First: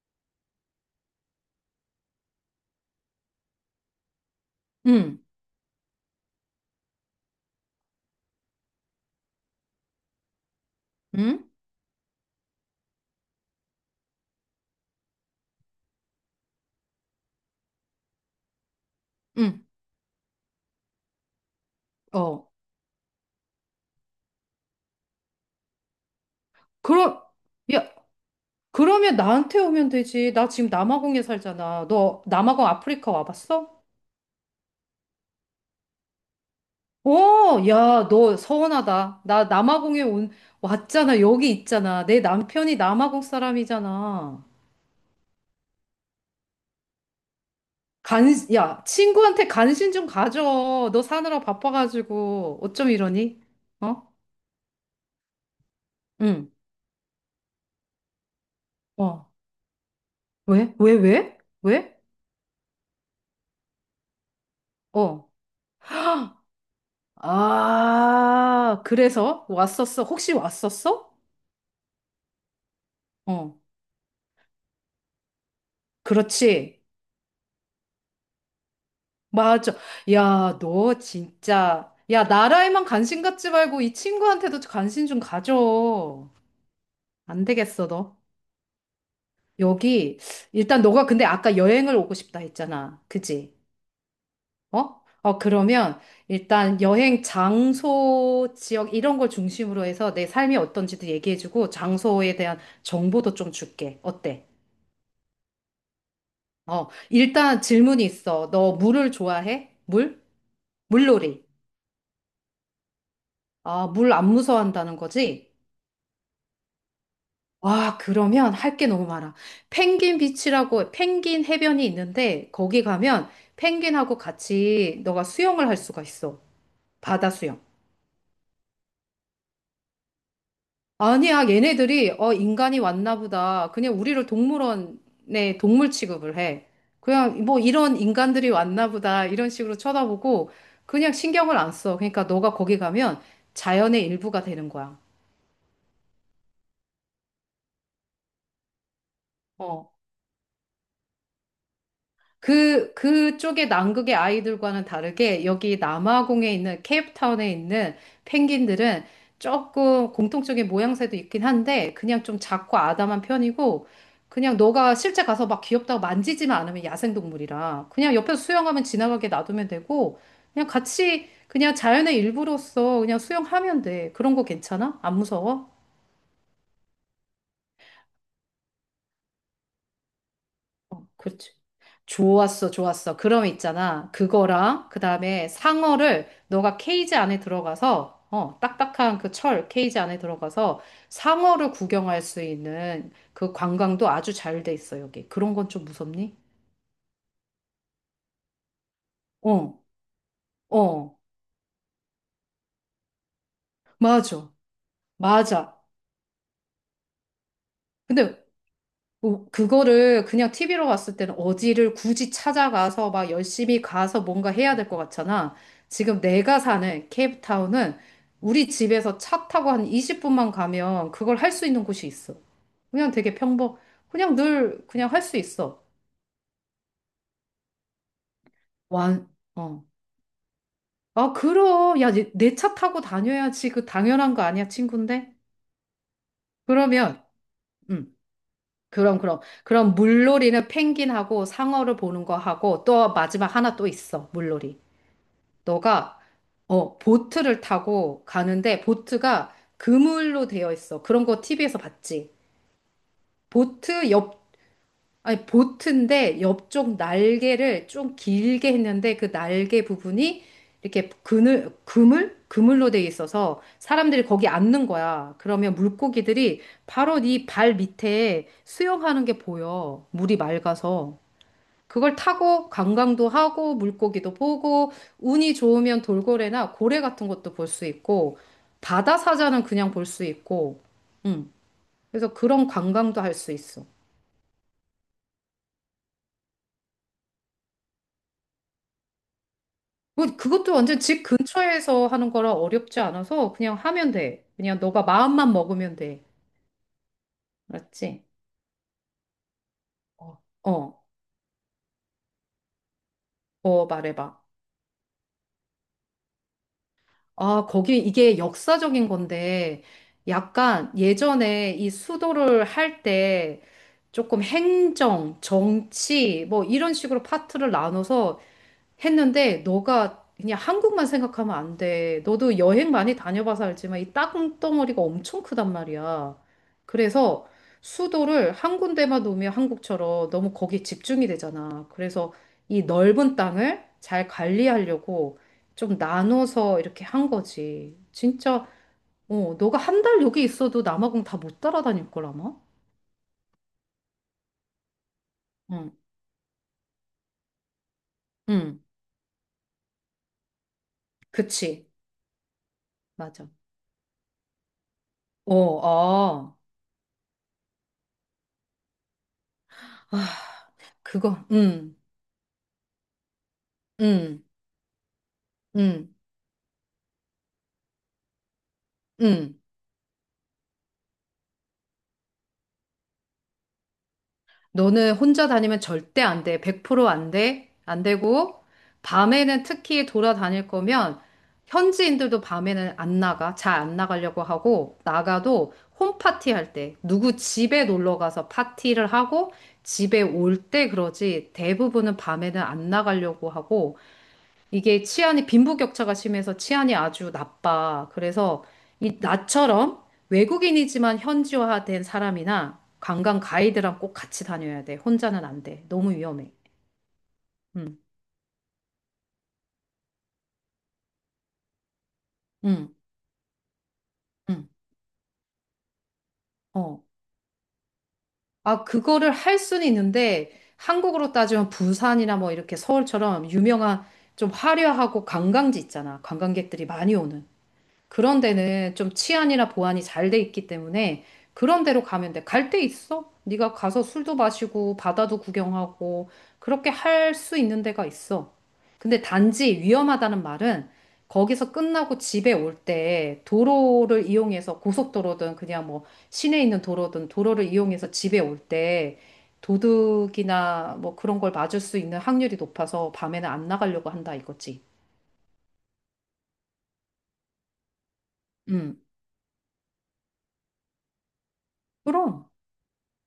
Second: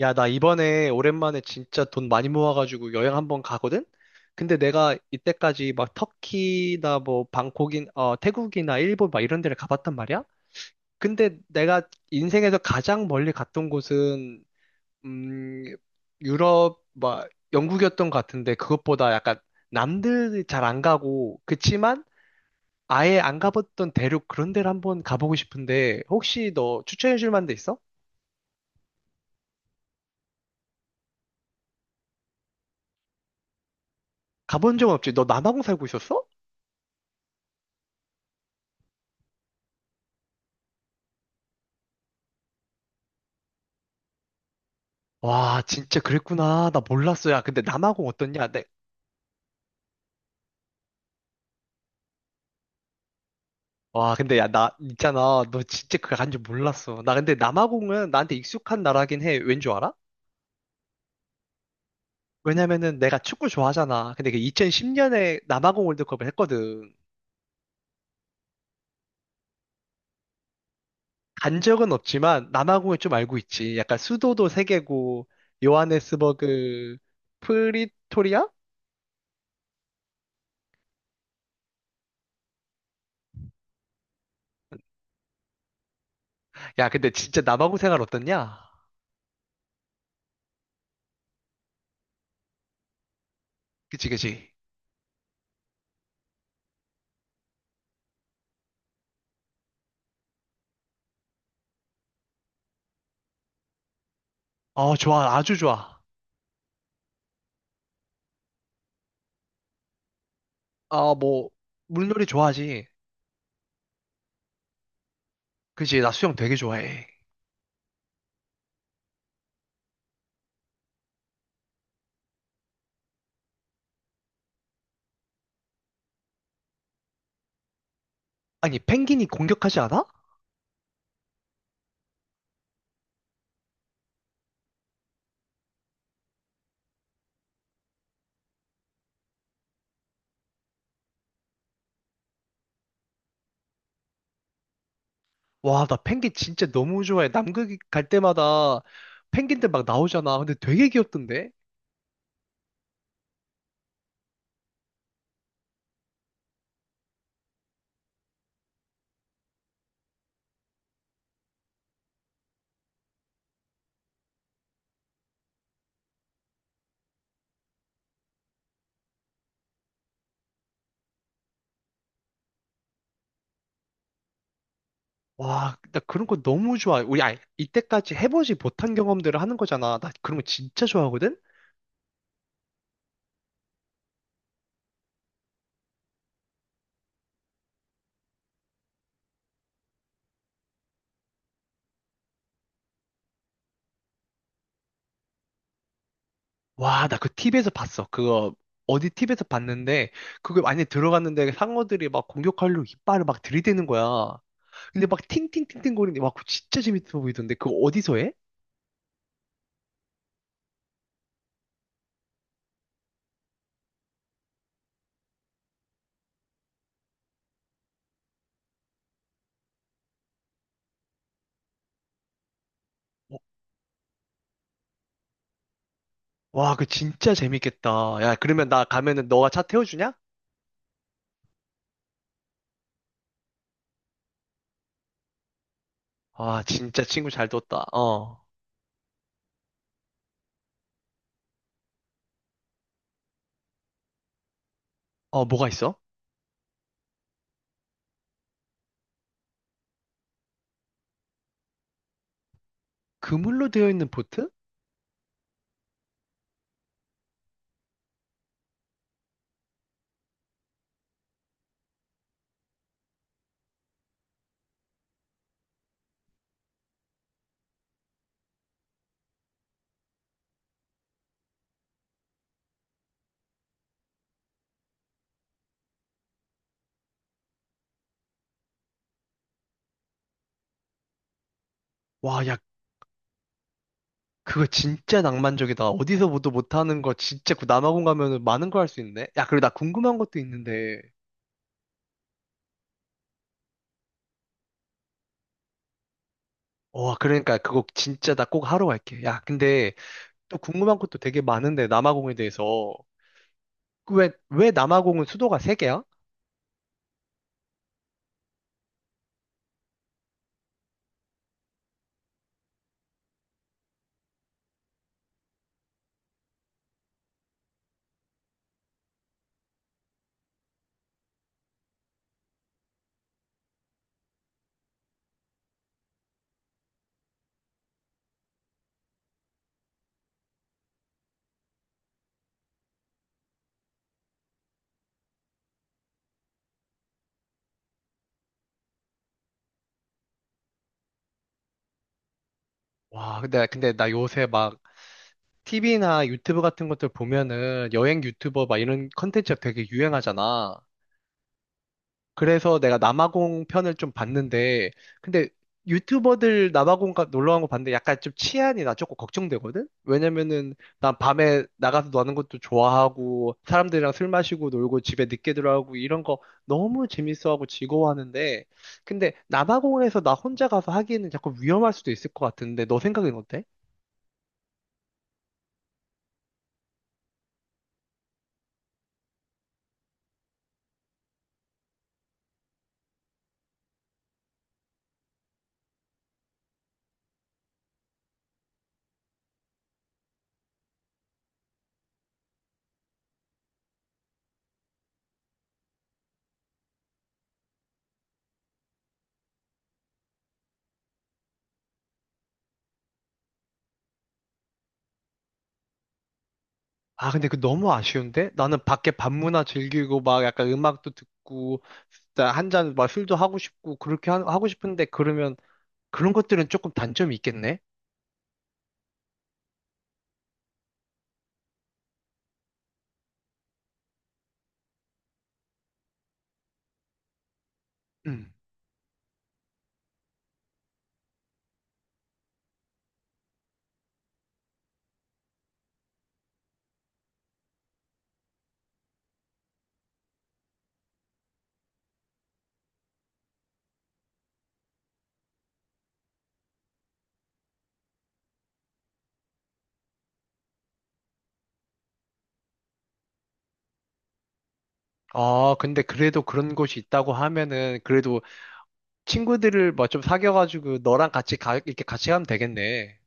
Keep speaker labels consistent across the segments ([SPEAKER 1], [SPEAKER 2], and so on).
[SPEAKER 1] 야, 나 이번에 오랜만에 진짜 돈 많이 모아가지고 여행 한 번 가거든? 근데 내가
[SPEAKER 2] 응,
[SPEAKER 1] 이때까지 막 터키나 뭐 방콕인, 태국이나 일본 막 이런 데를 가봤단 말이야? 근데
[SPEAKER 2] 응,
[SPEAKER 1] 내가 인생에서 가장 멀리 갔던 곳은, 음, 유럽, 막 영국이었던 것 같은데 그것보다 약간
[SPEAKER 2] 응,
[SPEAKER 1] 남들 잘 안 가고, 그치만
[SPEAKER 2] 어.
[SPEAKER 1] 아예 안 가봤던 대륙 그런 데를 한번 가보고 싶은데 혹시 너
[SPEAKER 2] 그럼,
[SPEAKER 1] 추천해줄 만한 데 있어?
[SPEAKER 2] 야, 그러면 나한테 오면 되지. 나 지금 남아공에 살잖아. 너 남아공 아프리카 와봤어?
[SPEAKER 1] 가본 적은 없지? 너 남아공 살고 있었어?
[SPEAKER 2] 어, 야, 너 서운하다. 왔잖아. 여기 있잖아. 내 남편이 남아공 사람이잖아.
[SPEAKER 1] 와, 진짜 그랬구나. 나 몰랐어. 야, 근데 남아공
[SPEAKER 2] 간,
[SPEAKER 1] 어떻냐? 내,
[SPEAKER 2] 야, 친구한테 간신 좀 가져. 너 사느라 바빠가지고. 어쩜 이러니? 어?
[SPEAKER 1] 와, 근데 야, 나, 있잖아. 너 진짜 그거 간줄
[SPEAKER 2] 응,
[SPEAKER 1] 몰랐어. 나 근데 남아공은 나한테 익숙한 나라긴
[SPEAKER 2] 어.
[SPEAKER 1] 해. 왠 줄 알아?
[SPEAKER 2] 왜? 왜, 왜? 왜?
[SPEAKER 1] 왜냐면은 내가 축구 좋아하잖아. 근데 그
[SPEAKER 2] 어.
[SPEAKER 1] 2010년에 남아공 월드컵을 했거든.
[SPEAKER 2] 아, 그래서 왔었어? 혹시 왔었어?
[SPEAKER 1] 간 적은 없지만 남아공을 좀 알고
[SPEAKER 2] 어,
[SPEAKER 1] 있지. 약간 수도도 세 개고,
[SPEAKER 2] 그렇지.
[SPEAKER 1] 요하네스버그, 프리토리아?
[SPEAKER 2] 맞아. 야, 너 진짜. 야, 나라에만 관심 갖지 말고 이 친구한테도 관심 좀 가져.
[SPEAKER 1] 야, 근데 진짜
[SPEAKER 2] 안
[SPEAKER 1] 남아공
[SPEAKER 2] 되겠어,
[SPEAKER 1] 생활
[SPEAKER 2] 너.
[SPEAKER 1] 어떻냐?
[SPEAKER 2] 여기, 일단 너가 근데 아까 여행을 오고 싶다 했잖아. 그지?
[SPEAKER 1] 그치, 그치.
[SPEAKER 2] 어? 어, 그러면 일단 여행 장소, 지역 이런 걸 중심으로 해서 내 삶이 어떤지도 얘기해주고 장소에 대한 정보도 좀 줄게. 어때?
[SPEAKER 1] 어, 좋아. 아주 좋아.
[SPEAKER 2] 어, 일단 질문이 있어. 너 물을 좋아해? 물?
[SPEAKER 1] 아,
[SPEAKER 2] 물놀이.
[SPEAKER 1] 뭐, 물놀이 좋아하지.
[SPEAKER 2] 아, 물 안 무서워한다는 거지?
[SPEAKER 1] 그지, 나 수영 되게 좋아해.
[SPEAKER 2] 와, 그러면 할게 너무 많아. 펭귄 비치라고 펭귄 해변이 있는데 거기 가면 펭귄하고 같이 너가 수영을 할 수가 있어. 바다 수영.
[SPEAKER 1] 아니, 펭귄이 공격하지 않아?
[SPEAKER 2] 아니야, 얘네들이 어, 인간이 왔나 보다. 그냥 우리를 동물원에 동물 취급을 해. 그냥 뭐 이런 인간들이 왔나 보다. 이런 식으로 쳐다보고 그냥 신경을 안 써. 그러니까 너가 거기 가면 자연의 일부가 되는 거야.
[SPEAKER 1] 와, 나 펭귄 진짜 너무 좋아해. 남극 갈 때마다 펭귄들 막
[SPEAKER 2] 어.
[SPEAKER 1] 나오잖아. 근데 되게 귀엽던데?
[SPEAKER 2] 그쪽의 남극의 아이들과는 다르게 여기 남아공에 있는 케이프타운에 있는 펭귄들은 조금 공통적인 모양새도 있긴 한데 그냥 좀 작고 아담한 편이고 그냥 너가 실제 가서 막 귀엽다고 만지지만 않으면 야생동물이라 그냥 옆에서 수영하면 지나가게 놔두면 되고 그냥 같이 그냥 자연의 일부로서 그냥 수영하면 돼. 그런 거 괜찮아? 안 무서워?
[SPEAKER 1] 와, 나 그런 거 너무 좋아해. 우리, 아, 이때까지 해보지 못한 경험들을 하는 거잖아. 나 그런 거 진짜 좋아하거든?
[SPEAKER 2] 그렇지. 좋았어, 좋았어. 그럼 있잖아. 그거랑, 그 다음에 상어를 너가 케이지 안에 들어가서, 딱딱한 그 철 케이지 안에 들어가서 상어를 구경할 수 있는 그 관광도 아주 잘 돼 있어, 여기. 그런 건 좀 무섭니?
[SPEAKER 1] 와, 나 그 TV에서 봤어. 그거, 어디 TV에서
[SPEAKER 2] 어,
[SPEAKER 1] 봤는데, 그거 많이
[SPEAKER 2] 어,
[SPEAKER 1] 들어갔는데 상어들이 막 공격하려고 이빨을 막 들이대는 거야.
[SPEAKER 2] 맞아,
[SPEAKER 1] 근데 막
[SPEAKER 2] 맞아.
[SPEAKER 1] 팅팅팅팅 거리는데, 와, 그거 진짜 재밌어 보이던데? 그거 어디서 해?
[SPEAKER 2] 근데 뭐, 그거를 그냥 TV로 봤을 때는 어디를 굳이 찾아가서 막 열심히 가서 뭔가 해야 될 것 같잖아. 지금 내가 사는 케이프타운은 우리 집에서 차 타고 한 20분만 가면 그걸 할 수 있는 곳이 있어. 그냥 되게 평범, 그냥 늘 그냥 할 수 있어.
[SPEAKER 1] 와, 그 진짜 재밌겠다. 야, 그러면 나 가면은
[SPEAKER 2] 완,
[SPEAKER 1] 너가 차
[SPEAKER 2] 어.
[SPEAKER 1] 태워주냐?
[SPEAKER 2] 아, 그럼. 야, 내 차 타고 다녀야지. 그 당연한 거 아니야, 친구인데?
[SPEAKER 1] 와, 진짜
[SPEAKER 2] 그러면,
[SPEAKER 1] 친구 잘 뒀다.
[SPEAKER 2] 음,
[SPEAKER 1] 어.
[SPEAKER 2] 그럼, 그럼. 그럼 물놀이는 펭귄하고 상어를 보는 거 하고 또 마지막 하나 또 있어, 물놀이.
[SPEAKER 1] 어, 뭐가 있어?
[SPEAKER 2] 너가 보트를 타고 가는데 보트가 그물로 되어 있어. 그런 거 TV에서 봤지.
[SPEAKER 1] 그물로 되어 있는
[SPEAKER 2] 보트 옆,
[SPEAKER 1] 보트?
[SPEAKER 2] 아니, 보트인데 옆쪽 날개를 좀 길게 했는데 그 날개 부분이 이렇게 그물? 그물로 되어 있어서 사람들이 거기 앉는 거야. 그러면 물고기들이 바로 네 발 밑에 수영하는 게 보여. 물이 맑아서. 그걸 타고 관광도 하고 물고기도 보고 운이 좋으면 돌고래나 고래 같은 것도 볼 수 있고 바다 사자는 그냥 볼 수 있고 음. 그래서
[SPEAKER 1] 와, 야,
[SPEAKER 2] 그런 관광도 할 수 있어.
[SPEAKER 1] 그거 진짜 낭만적이다. 어디서 보도 못하는 거 진짜 그 남아공 가면은 많은 거 할 수 있네. 야, 그리고 나 궁금한 것도
[SPEAKER 2] 그것도 완전
[SPEAKER 1] 있는데.
[SPEAKER 2] 집 근처에서 하는 거라 어렵지 않아서 그냥 하면 돼. 그냥 너가 마음만 먹으면 돼.
[SPEAKER 1] 와, 그러니까 그거
[SPEAKER 2] 알았지?
[SPEAKER 1] 진짜 나 꼭 하러 갈게. 야, 근데
[SPEAKER 2] 어,
[SPEAKER 1] 또 궁금한
[SPEAKER 2] 어,
[SPEAKER 1] 것도 되게 많은데 남아공에 대해서
[SPEAKER 2] 어,
[SPEAKER 1] 그 왜,
[SPEAKER 2] 말해봐.
[SPEAKER 1] 왜 남아공은 수도가 세 개야?
[SPEAKER 2] 아, 거기 이게 역사적인 건데, 약간 예전에 이 수도를 할 때 조금 행정, 정치, 뭐 이런 식으로 파트를 나눠서 했는데 너가 그냥 한국만 생각하면 안 돼. 너도 여행 많이 다녀봐서 알지만 이 땅덩어리가 엄청 크단 말이야. 그래서 수도를 한 군데만 놓으면 한국처럼 너무 거기에 집중이 되잖아. 그래서 이 넓은 땅을 잘 관리하려고 좀 나눠서 이렇게 한 거지. 어, 너가 한 달 여기 있어도 남아공 다 못 따라다닐 걸 아마?
[SPEAKER 1] 와 근데 나 요새 막
[SPEAKER 2] 응,
[SPEAKER 1] TV나 유튜브 같은 것들 보면은 여행 유튜버 막
[SPEAKER 2] 응,
[SPEAKER 1] 이런 컨텐츠가 되게 유행하잖아.
[SPEAKER 2] 그치.
[SPEAKER 1] 그래서 내가
[SPEAKER 2] 맞아.
[SPEAKER 1] 남아공 편을 좀 봤는데, 근데
[SPEAKER 2] 어, 아,
[SPEAKER 1] 유튜버들 놀러 간 거 봤는데 약간 좀 치안이 나 조금 걱정되거든?
[SPEAKER 2] 아,
[SPEAKER 1] 왜냐면은 난
[SPEAKER 2] 그거,
[SPEAKER 1] 밤에
[SPEAKER 2] 응,
[SPEAKER 1] 나가서 노는 것도 좋아하고, 사람들이랑 술
[SPEAKER 2] 응.
[SPEAKER 1] 마시고 놀고 집에 늦게 들어가고
[SPEAKER 2] 응,
[SPEAKER 1] 이런 거 너무 재밌어하고 즐거워하는데, 근데
[SPEAKER 2] 응.
[SPEAKER 1] 남아공에서 나 혼자 가서 하기에는 약간 위험할 수도 있을 것 같은데, 너 생각은 어때?
[SPEAKER 2] 너는 혼자 다니면 절대 안 돼. 100% 안 돼. 안 되고, 밤에는 특히 돌아다닐 거면, 현지인들도 밤에는 안 나가. 잘 안 나가려고 하고, 나가도 홈파티 할 때, 누구 집에 놀러 가서 파티를 하고, 집에 올 때 그러지, 대부분은 밤에는 안 나가려고 하고, 이게 치안이 빈부격차가 심해서 치안이 아주 나빠. 그래서 이 나처럼 외국인이지만 현지화된 사람이나 관광 가이드랑 꼭 같이 다녀야 돼. 혼자는 안 돼. 너무 위험해.
[SPEAKER 1] 아, 근데 그 너무 아쉬운데? 나는 밖에 밤문화 즐기고 막 약간 음악도 듣고 진짜
[SPEAKER 2] 응,
[SPEAKER 1] 한잔막 술도 하고 싶고 그렇게 하고
[SPEAKER 2] 응,
[SPEAKER 1] 싶은데 그러면 그런 것들은 조금
[SPEAKER 2] 어.
[SPEAKER 1] 단점이 있겠네?
[SPEAKER 2] 아, 그거를 할 수는 있는데 한국으로 따지면 부산이나 뭐 이렇게 서울처럼 유명한 좀 화려하고 관광지 있잖아. 관광객들이 많이 오는. 그런
[SPEAKER 1] 음.
[SPEAKER 2] 데는 좀 치안이나 보안이 잘 돼 있기 때문에 그런 데로 가면 돼. 갈 데 있어? 네가 가서 술도 마시고 바다도 구경하고 그렇게 할 수 있는 데가 있어. 근데 단지 위험하다는 말은 거기서 끝나고 집에 올 때 도로를 이용해서 고속도로든 그냥 뭐 시내에 있는 도로든 도로를 이용해서 집에 올 때 도둑이나 뭐 그런 걸 맞을 수 있는 확률이 높아서 밤에는 안 나가려고 한다 이거지.
[SPEAKER 1] 아, 근데 그래도 그런 곳이 있다고 하면은 그래도
[SPEAKER 2] 음.
[SPEAKER 1] 친구들을 막 좀 사귀어가지고 너랑 같이 가, 이렇게 같이 가면
[SPEAKER 2] 그럼.
[SPEAKER 1] 되겠네.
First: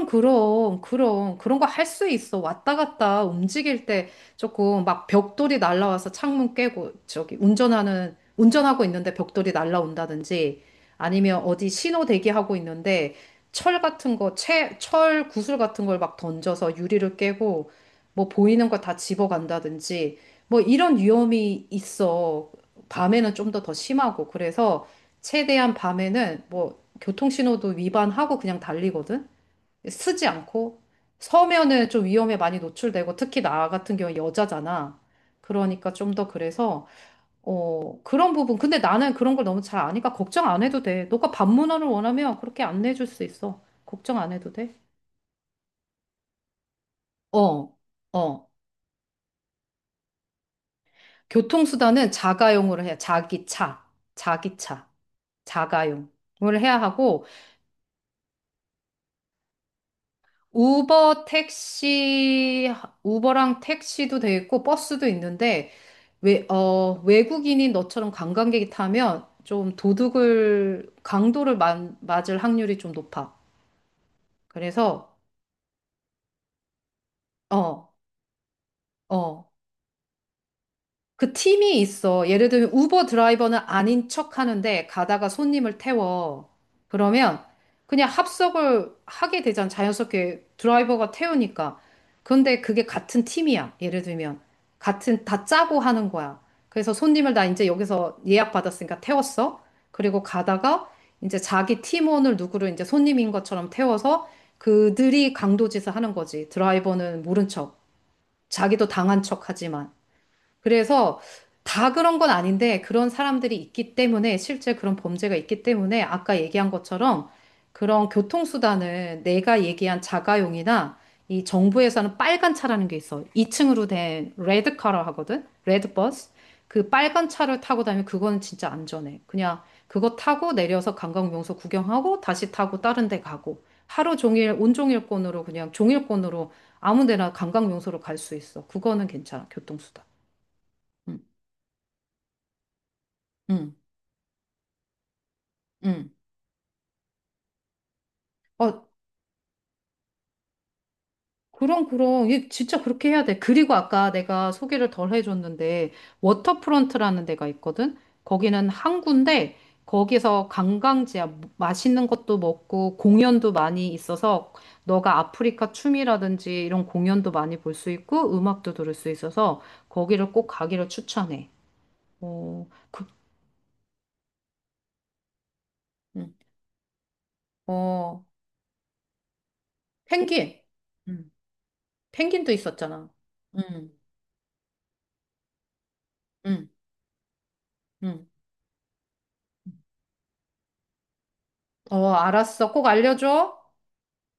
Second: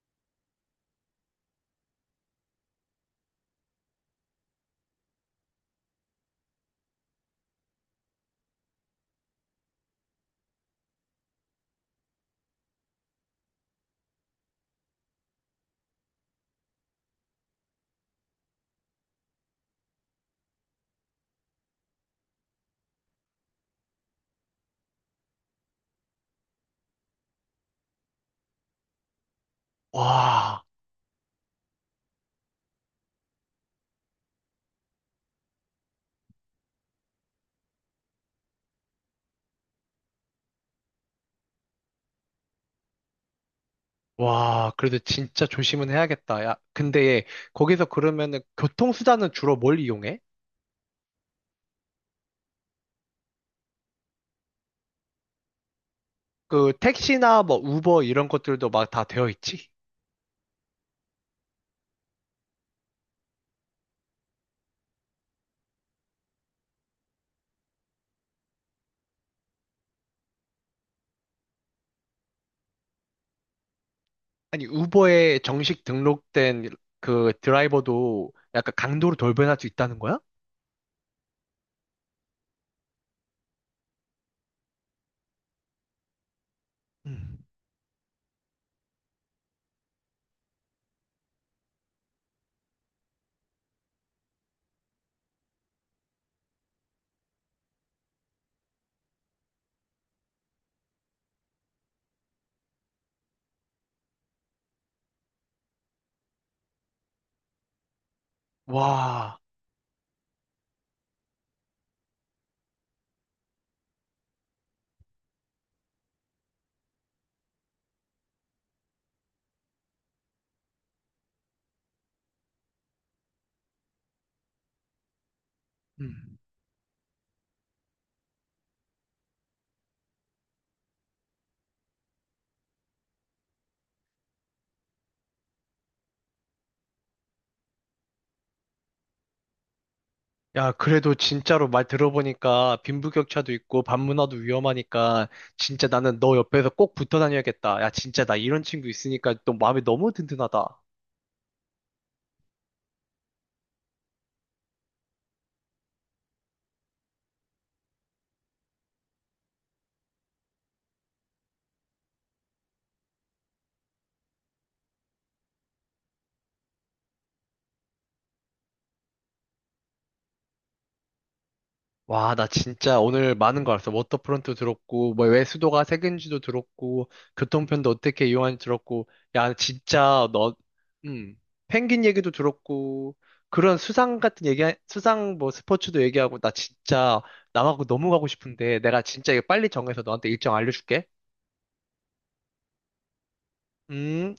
[SPEAKER 2] 그럼, 그럼, 그럼. 그런 거 할 수 있어. 왔다 갔다 움직일 때 조금 막 벽돌이 날라와서 창문 깨고, 저기, 운전하고 있는데 벽돌이 날라온다든지, 아니면 어디 신호 대기하고 있는데, 철 구슬 같은 걸 막 던져서 유리를 깨고, 뭐 보이는 거 다 집어간다든지, 뭐 이런 위험이 있어. 밤에는 좀 더 심하고. 그래서 최대한 밤에는 뭐 교통신호도 위반하고 그냥 달리거든? 쓰지
[SPEAKER 1] 와,
[SPEAKER 2] 않고 서면은 좀 위험에 많이 노출되고 특히 나 같은 경우는 여자잖아. 그러니까 좀 더 그래서 그런 부분 근데 나는 그런 걸 너무 잘 아니까 걱정 안 해도 돼. 너가 반문화를 원하면 그렇게 안내해 줄 수 있어. 걱정 안 해도
[SPEAKER 1] 와,
[SPEAKER 2] 돼.
[SPEAKER 1] 그래도 진짜 조심은 해야겠다. 야, 근데
[SPEAKER 2] 어.
[SPEAKER 1] 거기서 그러면은
[SPEAKER 2] 어.
[SPEAKER 1] 교통수단은 주로 뭘 이용해?
[SPEAKER 2] 교통수단은 자가용으로 해야 자기 차. 자기 차. 자가용을
[SPEAKER 1] 그
[SPEAKER 2] 해야 하고
[SPEAKER 1] 택시나 뭐 우버 이런 것들도 막 다 되어 있지?
[SPEAKER 2] 우버 택시, 우버랑 택시도 돼 있고 버스도 있는데 외국인인 너처럼 관광객이 타면 좀 강도를 맞을 확률이 좀 높아.
[SPEAKER 1] 아니,
[SPEAKER 2] 그래서,
[SPEAKER 1] 우버에 정식 등록된 그
[SPEAKER 2] 어,
[SPEAKER 1] 드라이버도 약간 강도로
[SPEAKER 2] 어.
[SPEAKER 1] 돌변할 수 있다는 거야?
[SPEAKER 2] 그 팀이 있어. 예를 들면 우버 드라이버는 아닌 척 하는데 가다가 손님을 태워.
[SPEAKER 1] 음,
[SPEAKER 2] 그러면 그냥 합석을 하게 되잖아. 자연스럽게 드라이버가 태우니까. 근데 그게 같은 팀이야. 예를 들면. 같은, 다 짜고 하는 거야. 그래서 손님을 나 이제 여기서 예약 받았으니까 태웠어. 그리고 가다가 이제 자기 팀원을 누구를 이제 손님인 것처럼 태워서 그들이 강도짓을 하는 거지. 드라이버는 모른 척. 자기도 당한
[SPEAKER 1] 와,
[SPEAKER 2] 척 하지만. 그래서 다 그런 건 아닌데 그런 사람들이 있기 때문에 실제 그런 범죄가 있기 때문에 아까 얘기한 것처럼 그런 교통수단을 내가 얘기한 자가용이나 이 정부에서는 빨간 차라는 게 있어. 2층으로 된 레드카라 하거든? 레드버스.
[SPEAKER 1] 음,
[SPEAKER 2] 그 빨간 차를 타고 다니면 그거는 진짜 안전해. 그냥 그거 타고 내려서 관광 명소 구경하고 다시 타고 다른 데 가고 하루 종일 온종일권으로 그냥 종일권으로 아무 데나 관광 명소로 갈 수 있어. 그거는 괜찮아. 교통수단.
[SPEAKER 1] 야, 그래도
[SPEAKER 2] 음.
[SPEAKER 1] 진짜로 말 들어보니까 빈부격차도
[SPEAKER 2] 응,
[SPEAKER 1] 있고 반문화도 위험하니까 진짜
[SPEAKER 2] 응.
[SPEAKER 1] 나는 너 옆에서 꼭 붙어 다녀야겠다. 야, 진짜 나 이런
[SPEAKER 2] 아,
[SPEAKER 1] 친구 있으니까 또 마음이 너무 든든하다.
[SPEAKER 2] 그럼, 그럼. 이게 진짜 그렇게 해야 돼. 그리고 아까 내가 소개를 덜 해줬는데, 워터프론트라는 데가 있거든? 거기는 항구인데, 거기서 관광지야. 뭐, 맛있는 것도 먹고, 공연도 많이 있어서, 너가 아프리카 춤이라든지 이런 공연도 많이 볼 수 있고, 음악도 들을 수 있어서, 거기를 꼭 가기를 추천해.
[SPEAKER 1] 와, 나
[SPEAKER 2] 어,
[SPEAKER 1] 진짜
[SPEAKER 2] 그,
[SPEAKER 1] 오늘 많은 거 알았어. 워터프론트 들었고, 뭐, 왜 수도가
[SPEAKER 2] 응.
[SPEAKER 1] 색인지도 들었고, 교통편도
[SPEAKER 2] 어,
[SPEAKER 1] 어떻게 이용하는지 들었고, 야, 진짜 너,
[SPEAKER 2] 펭귄. 응.
[SPEAKER 1] 음, 펭귄 얘기도
[SPEAKER 2] 펭귄도 있었잖아.
[SPEAKER 1] 들었고, 그런
[SPEAKER 2] 응,
[SPEAKER 1] 수상 같은 얘기, 수상 뭐 스포츠도 얘기하고, 나
[SPEAKER 2] 응,
[SPEAKER 1] 진짜 남하고 너무 가고
[SPEAKER 2] 응.
[SPEAKER 1] 싶은데, 내가 진짜 이거 빨리 정해서 너한테 일정 알려줄게.
[SPEAKER 2] 어, 알았어. 꼭 알려줘.
[SPEAKER 1] 음.